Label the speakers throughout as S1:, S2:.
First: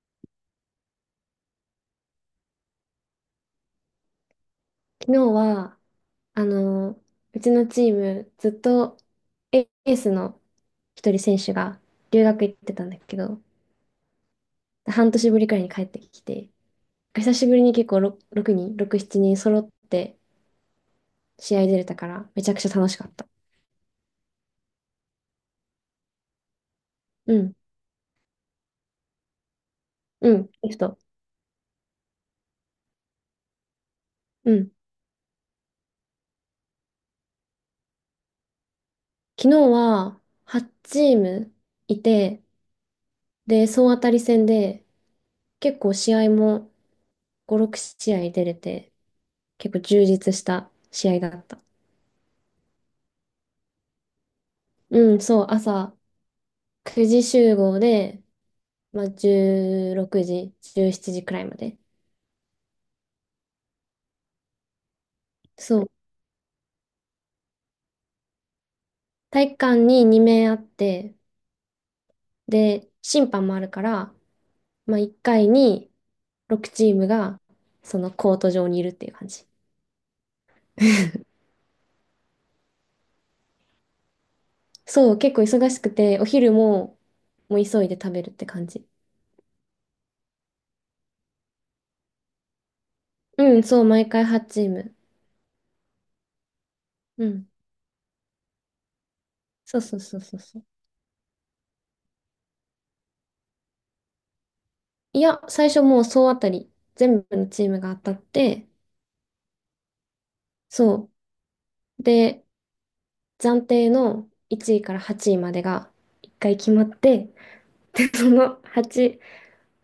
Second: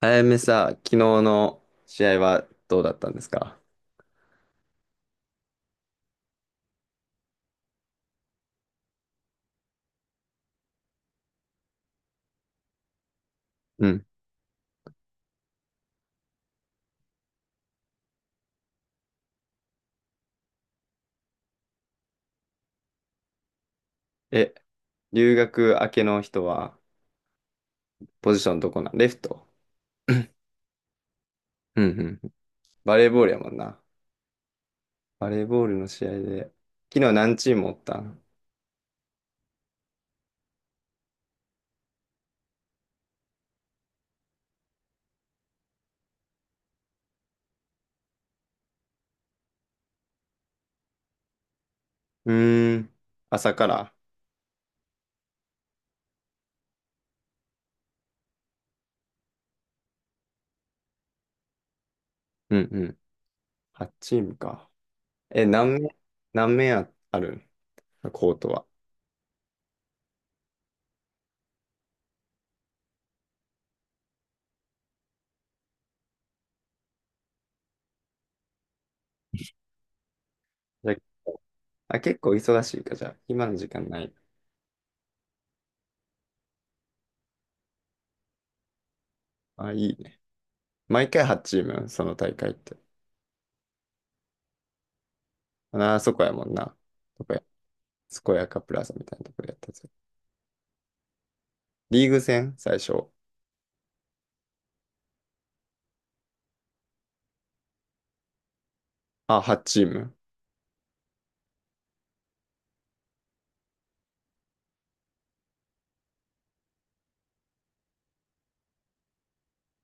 S1: あやめさ、昨日の試合はどうだったんですか？
S2: 昨日は、あの、うちのチーム、ずっとエエースの一人選手が留学行ってたんだけど、
S1: うん。
S2: 半年ぶりくらいに帰ってきて、久しぶりに結構6人、6、7人揃って試合出れたから、めちゃくちゃ楽しかった。
S1: え、留学明けの人は、
S2: うん、
S1: ポジションどこなん？レフト。うん
S2: うん、リフト。
S1: うんうん。バレーボールやもんな。
S2: うん。
S1: バレーボールの試合で。昨日何チームおったん？
S2: 昨日は8チームいて、で、総当たり戦で、結構試合も5、6試合出れて、結構充実した試合だった。
S1: うーん。朝から？
S2: うん、そう、朝、9時集合で、まあ、16時、17時くらいまで。
S1: うんうん。8チームか。え、
S2: そう。
S1: 何面、あるん？コートは。
S2: 体育館に2名あって、で、審判もあるから、まあ、1回に6チームが、そのコート上にいるっていう感じ。
S1: じゃあ、結構忙しいか、じゃあ。今の時間ない。
S2: そう、結構忙しくて、お昼も、もう急いで食べるって感じ。
S1: あ、いいね。毎回8チームその大会って。
S2: うん、そう、毎回8チーム。
S1: あ、そこやもんな。
S2: うん。
S1: 健やかプラザみたいなところでやったや
S2: そう
S1: つ。
S2: そうそうそうそう。
S1: リーグ戦最初。
S2: いや、最初もう総当たり、全部のチームが当たって、
S1: あ、8チーム。
S2: そう。で、暫定の1位から8位までが1回決まって、で、その8、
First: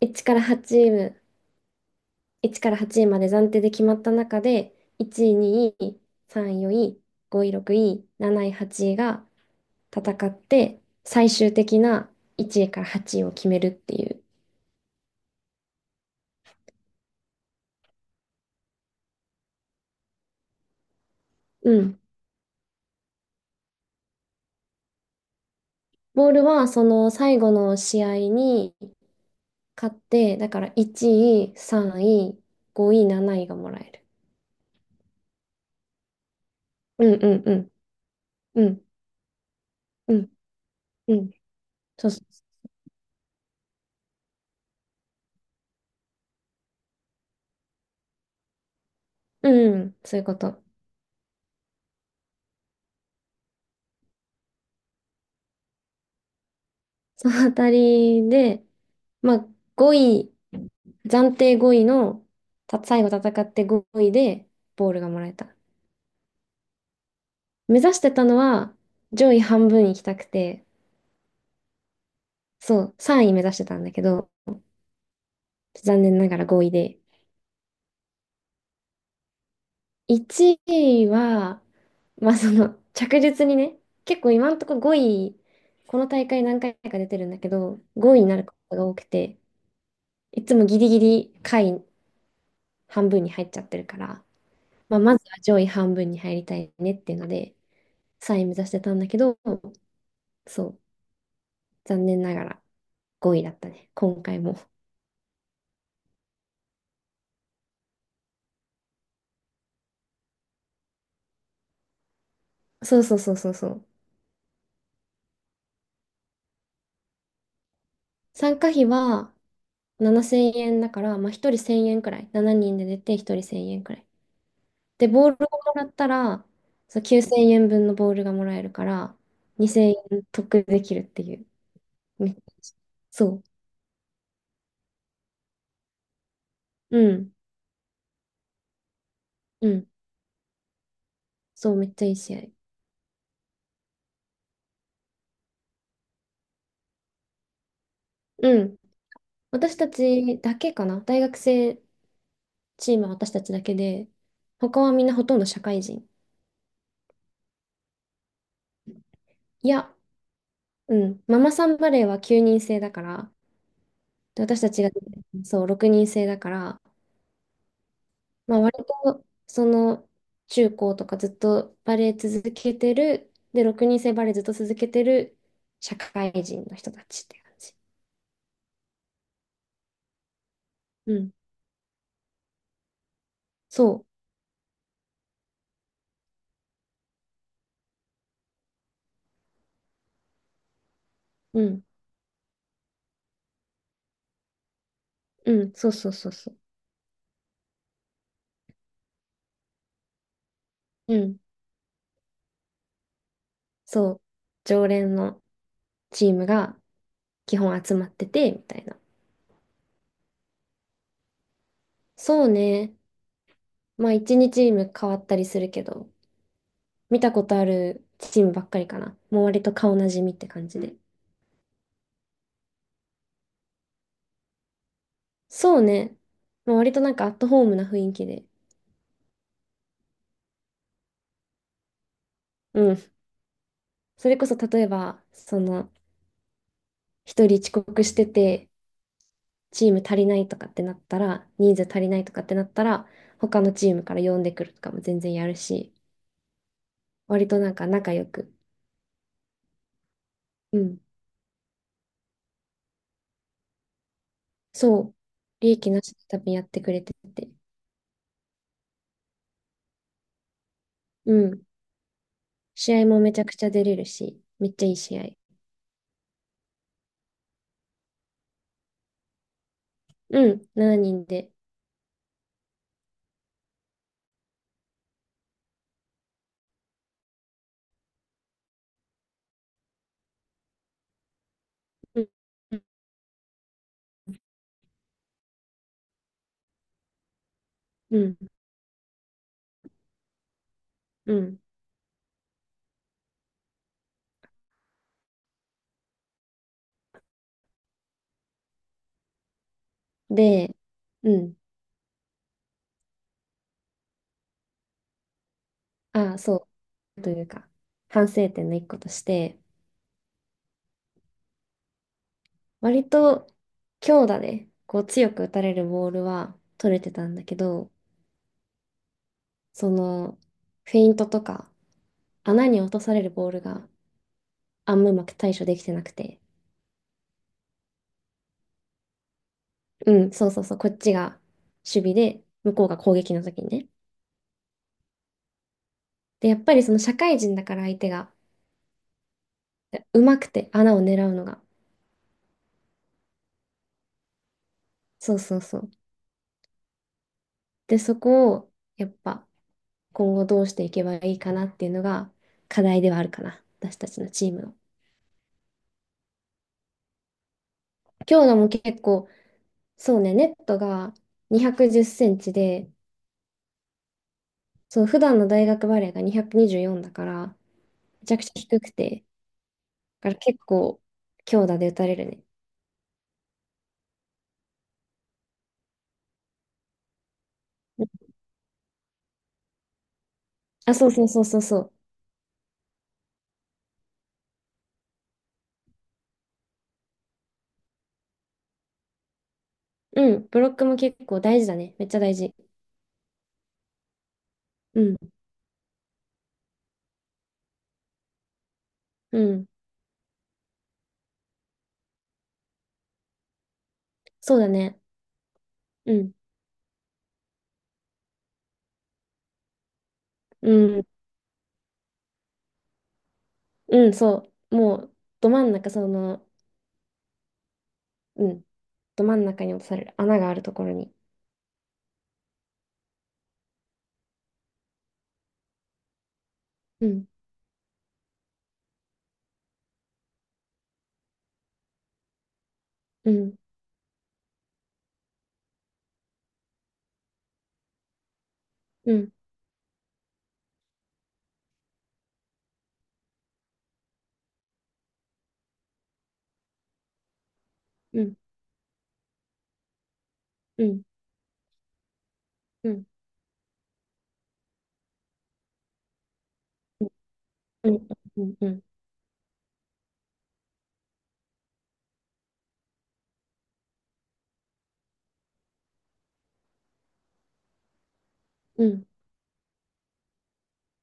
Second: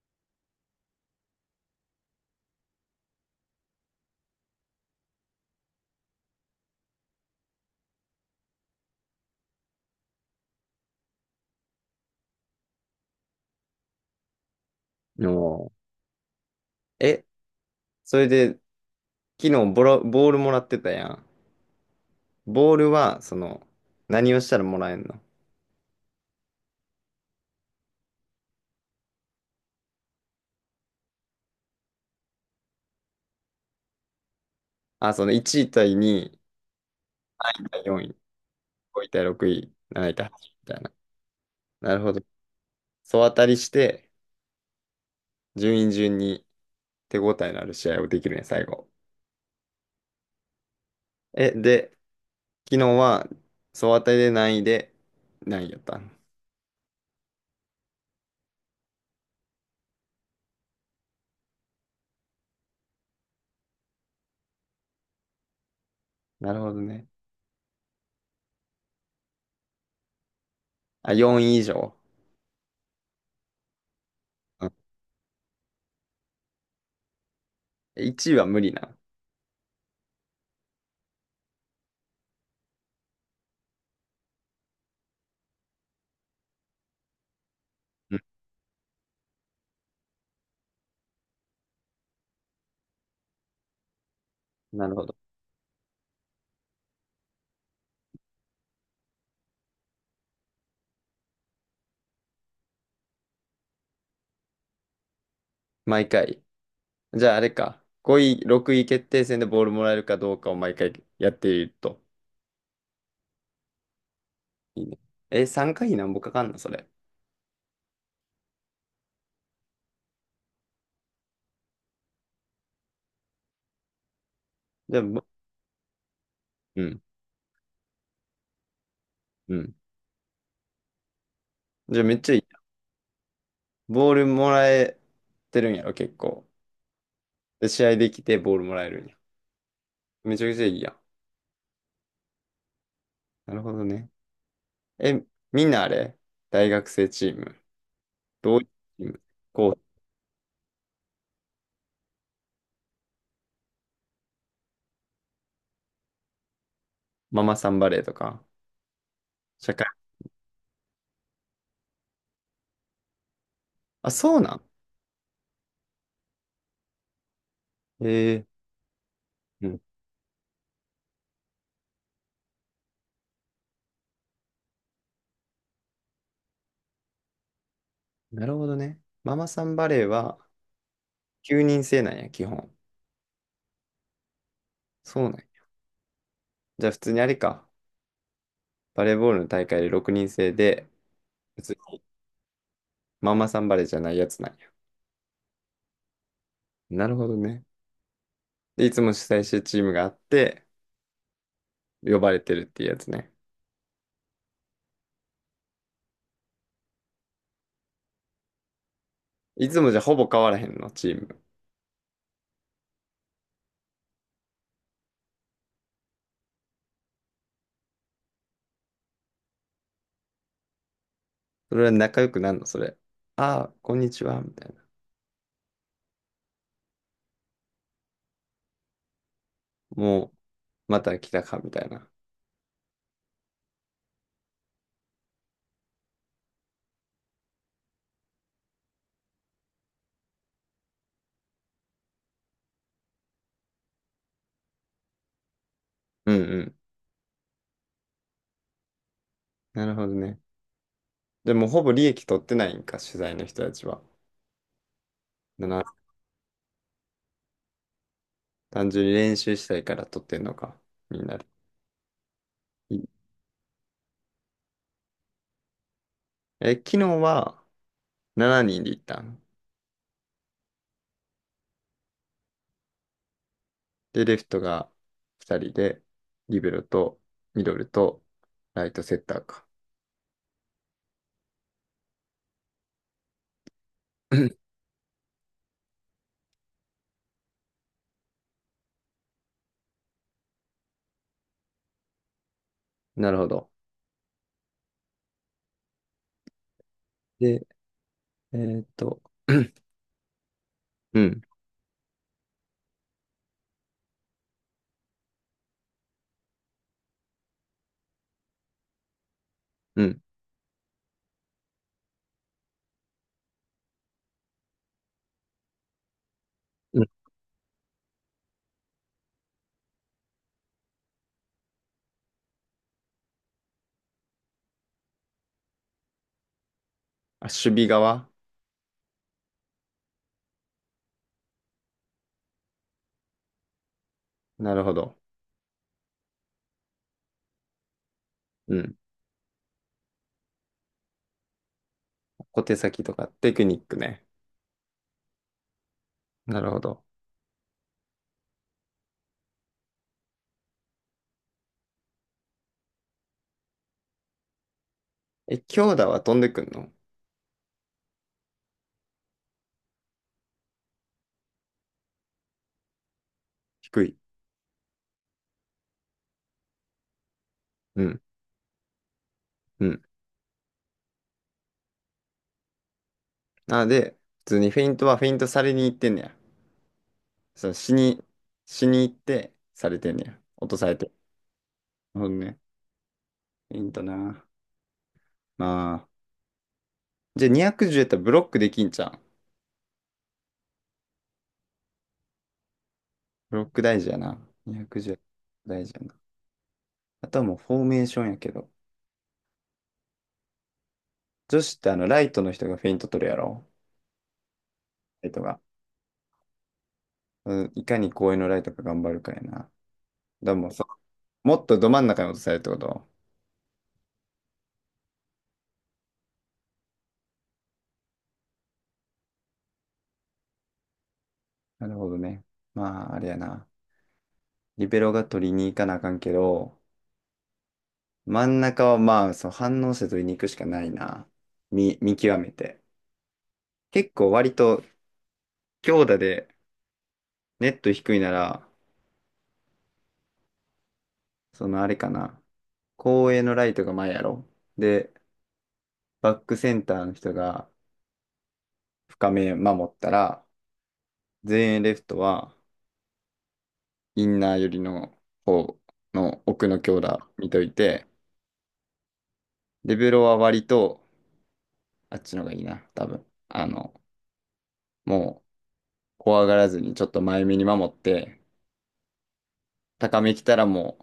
S2: 1から8位、1から8位まで暫定で決まった中で、1位、2位、3位、4位、5位、6位、7位、8位が戦って、最終的な1位から8位を決めるっていう。
S1: おー。え、それで、昨日ボールもらってたやん。
S2: うん。
S1: ボールは、その、何をしたらもらえんの？
S2: ボールはその最後の試合に勝って、だから1位、3位、5位、7位がもらえる。
S1: その1位対2
S2: うんうんうん。
S1: 位、4位、
S2: うん
S1: 5位対6位、7位
S2: う
S1: 対
S2: ん
S1: 8位みたいな。
S2: うん。
S1: なる
S2: そう
S1: ほ
S2: そ
S1: ど。総当たりして、順位順に手応えのある試合をできるね、最後。
S2: う。うん、そういうこと。
S1: え、で、昨日は、総当たりで何位で、何位やったの？
S2: そのあたりで、まあ、5位、暫定5位の、最後戦って5位で、ボールがもらえた。
S1: なるほどね。
S2: 目指してたのは、上位半分行きたくて、
S1: あ、4位以上。うん。
S2: そう、3位目指してたんだけど、残念ながら5位で。
S1: 1位は無理な？
S2: 1位は、まあ、着実にね、結構今んとこ5位、この大会何回か出てるんだけど、
S1: う
S2: 5
S1: ん。
S2: 位になることが多くて、いつもギリギリ下位半分に入っちゃってるから、
S1: なる
S2: まあ、
S1: ほど。
S2: まずは上位半分に入りたいねっていうので、3位目指してたんだけど、そう、残念ながら5位だったね、今回も。
S1: 毎回。じゃああれか。5位、6位決定戦でボールもらえるかどうかを毎回やっていると。
S2: そうそうそうそうそう。
S1: いいね。え、3回なんぼかかんのそれ？
S2: 参加費は7,000円だから、まあ、1人1000円くらい。7人で出て1人1000円くらい。
S1: じゃあ、
S2: で、ボールをもらったら、
S1: う
S2: そ
S1: ん。
S2: う、9,000円分のボールがもらえるから、
S1: うん。
S2: 2000円得できるっていう。
S1: じゃあめっち
S2: め
S1: ゃ
S2: っ
S1: い
S2: ち
S1: い
S2: ゃい
S1: な。
S2: いしそ
S1: ボールもらえてるんやろ、結構。
S2: う。うん。
S1: で、試合できてボールもらえるんや。
S2: うん。
S1: めちゃくちゃいいやん。
S2: そう、めっちゃいい試合。
S1: なるほどね。え、みんなあれ大学生チーム？どうい
S2: う
S1: うチ
S2: ん。
S1: ーム？こ
S2: 私
S1: う、
S2: たちだけかな。大学生チームは私たちだけで、他はみんなほとんど社会人。
S1: ママさんバレーとか、
S2: い
S1: 社会。
S2: や、うん、ママさんバレーは9人制だから、
S1: あ、そう
S2: で
S1: な
S2: 私
S1: ん？
S2: たちがそう6人制だから、
S1: ええ。
S2: まあ、割とそ
S1: うん。
S2: の中高とかずっとバレー続けてる、で、6人制バレーずっと続けてる社会人の人たちって感じ。
S1: なるほどね。ママさんバレーは
S2: うん、
S1: 9人制なんや、基本。
S2: そ
S1: そうなんや。じゃあ普通にあれか。バレーボールの大会で6人制で、
S2: う、
S1: 普
S2: う
S1: 通
S2: ん、
S1: にママさんバレーじゃないやつなんや。
S2: うん、そうそうそうそう、
S1: なるほどね。で、いつも主催してるチームがあって、
S2: うん、
S1: 呼ばれてるっていうやつね。
S2: そう、常連のチームが基本集まってて、みたいな。
S1: いつもじゃあほぼ変わらへんの、チーム。
S2: そうね。まあ1日チーム変わったりするけど、見たことあるチームばっかりかな。もう割と顔なじみって感じで。
S1: それは仲良くなんの、それ？ああ、こんにちは、みたいな。
S2: そうね。まあ、割となんかアットホームな雰囲気で。
S1: もう、また来たか、みたいな。
S2: うん。それこそ例えば、一人遅刻してて、チーム足りないとかってなったら、人数足りないとかってなったら、他のチームから呼んでくるとかも全然やるし、
S1: うんうん。
S2: 割となんか仲良く。
S1: なるほどね。
S2: うん。
S1: でもほぼ利益取ってないんか、取材の人たちは。
S2: そう。利益
S1: な
S2: なしで多分やってくれてて。
S1: 単純に練習したいから取ってんのか？みん
S2: う
S1: なで。
S2: ん。
S1: い
S2: 試合
S1: い
S2: もめちゃくちゃ出れるし、めっちゃいい試合。
S1: え、昨日は7人で行ったん。
S2: うん、7人で。
S1: で、レフトが2人で、リベロとミドルとライトセッターか？
S2: うん、うん、うん。
S1: なるほど。で、えーっと、
S2: で、
S1: う
S2: う
S1: ん、
S2: ん、あ、そう、というか、反省点の一個として、
S1: うん、
S2: 割と強打で、こう強く打たれるボールは取
S1: う
S2: れ
S1: ん。
S2: てたんだけど、その、フェイントとか、穴に落とされるボールがあんまうまく対処できてなくて、
S1: あ、守備側？
S2: うん、そうそうそう、こっちが守備で、向こうが攻撃の時にね。
S1: なるほど。
S2: で、やっぱりその社会人だから相手が、
S1: うん。
S2: うまくて穴を狙うのが。
S1: 小手先とかテクニックね。
S2: そうそうそう。
S1: なるほど。
S2: で、そこをやっぱ今後どうしていけばいいかなっていうのが課題ではあるかな、私たちのチームの。
S1: え、強打は飛んでくんの？
S2: 強度も結構、そうね、ネットが210センチで、
S1: 低い。
S2: そう、普段の大学バレーが224だから、
S1: うん、
S2: めちゃくちゃ低くて、
S1: うん。
S2: だから結構強打で打たれるね。
S1: なので、普通にフェイントはフェイントされに行ってんねや。そう、死に行ってされてんねや。落とさ
S2: あ、
S1: れ
S2: そ
S1: て。
S2: うそうそうそうそう。
S1: なるほどね。いいんだな。まあ。じゃあ210やったらブロックできんじゃん。
S2: うん、ブロックも結構大事だね。めっちゃ大事。
S1: ブロック大事やな。
S2: うん、
S1: 210大事やな。あとはもうフォーメーションやけど。
S2: うん、
S1: 女子ってライトの人がフェイント取るやろ？
S2: そうだね。
S1: ライトが。
S2: うん、
S1: うん、いかに公園のライトが頑張るかやな。でも
S2: う
S1: そ
S2: ん、
S1: う、もっとど真ん中に落とされるってこと？
S2: うん、そう。もう、ど真ん中、その、うん、ど真ん中に落とされる穴があるところに。
S1: なるほどね。まあ、あれやな。リベロが取りに行かなあかんけど、
S2: うん、
S1: 真ん中はまあ、その反応性とに行くしかないな。見極めて。
S2: うん、
S1: 結構割と強打でネット低いなら、
S2: うん、
S1: そのあれかな。後衛のライトが前やろ。で、バックセンターの人が
S2: うん、
S1: 深め守ったら、
S2: うん、
S1: 前衛レフトは
S2: うん、うん、
S1: インナー寄りの方の奥の強打見とい
S2: うん、う
S1: て、
S2: ん、
S1: デベロは割とあっちの方がいいな、多分。もう怖がらずにちょっと前目に守って、
S2: うん、
S1: 高め来たらも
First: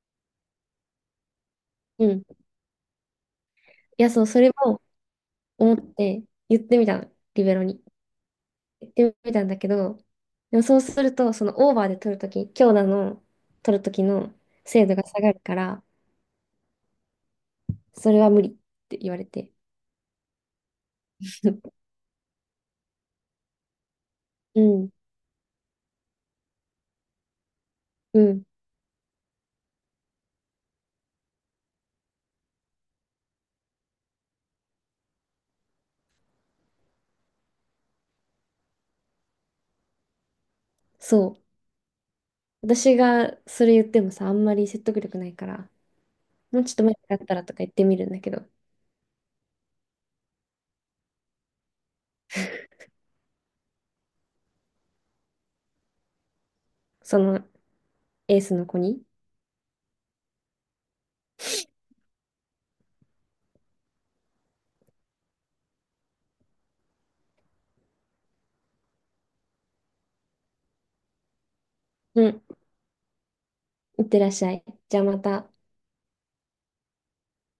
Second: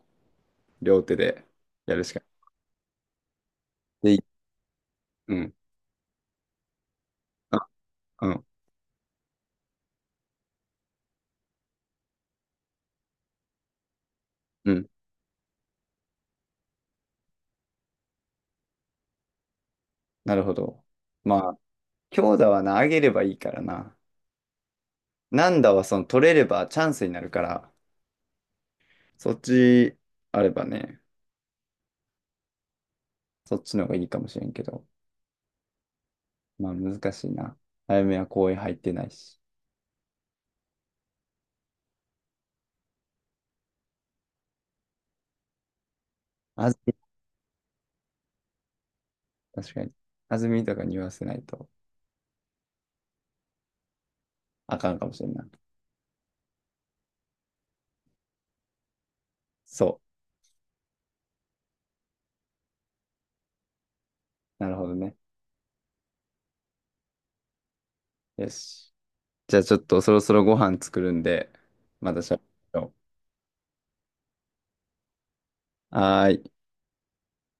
S1: う、両手でやる
S2: う
S1: しか
S2: ん。い
S1: な
S2: や、
S1: い。
S2: そ
S1: で、
S2: う、それも
S1: うん。
S2: 思って言ってみたの、リベロ
S1: あ、
S2: に。
S1: うん。
S2: 言ってみたんだけど、でもそうすると、そのオーバーで取るとき、強打の取るときの
S1: う
S2: 精
S1: ん。
S2: 度が下がるから、それは無理って言われて。
S1: なるほど。まあ、強打はな、上げればいいからな。
S2: うん、
S1: 軟打はその取れればチャンスになるから、
S2: うん、
S1: そっちあればね、そっちの方がいいかもしれんけど。まあ、難しいな。早めは公園入ってないし。
S2: そう。私がそれ言ってもさ、あんまり説得力ないから、もう
S1: あ
S2: ちょっ
S1: ず
S2: と
S1: み、
S2: 前だったらとか言ってみるんだけど、
S1: 確かに。あずみとかに言わせないとあかんかもしれんな。
S2: そのエースの子に。
S1: そう。なるほどね。よし。じゃあちょっとそろそろご飯作るんで、また
S2: う
S1: しゃ
S2: ん、
S1: べろ
S2: いってらっしゃい。じゃあまた。
S1: う。はーい。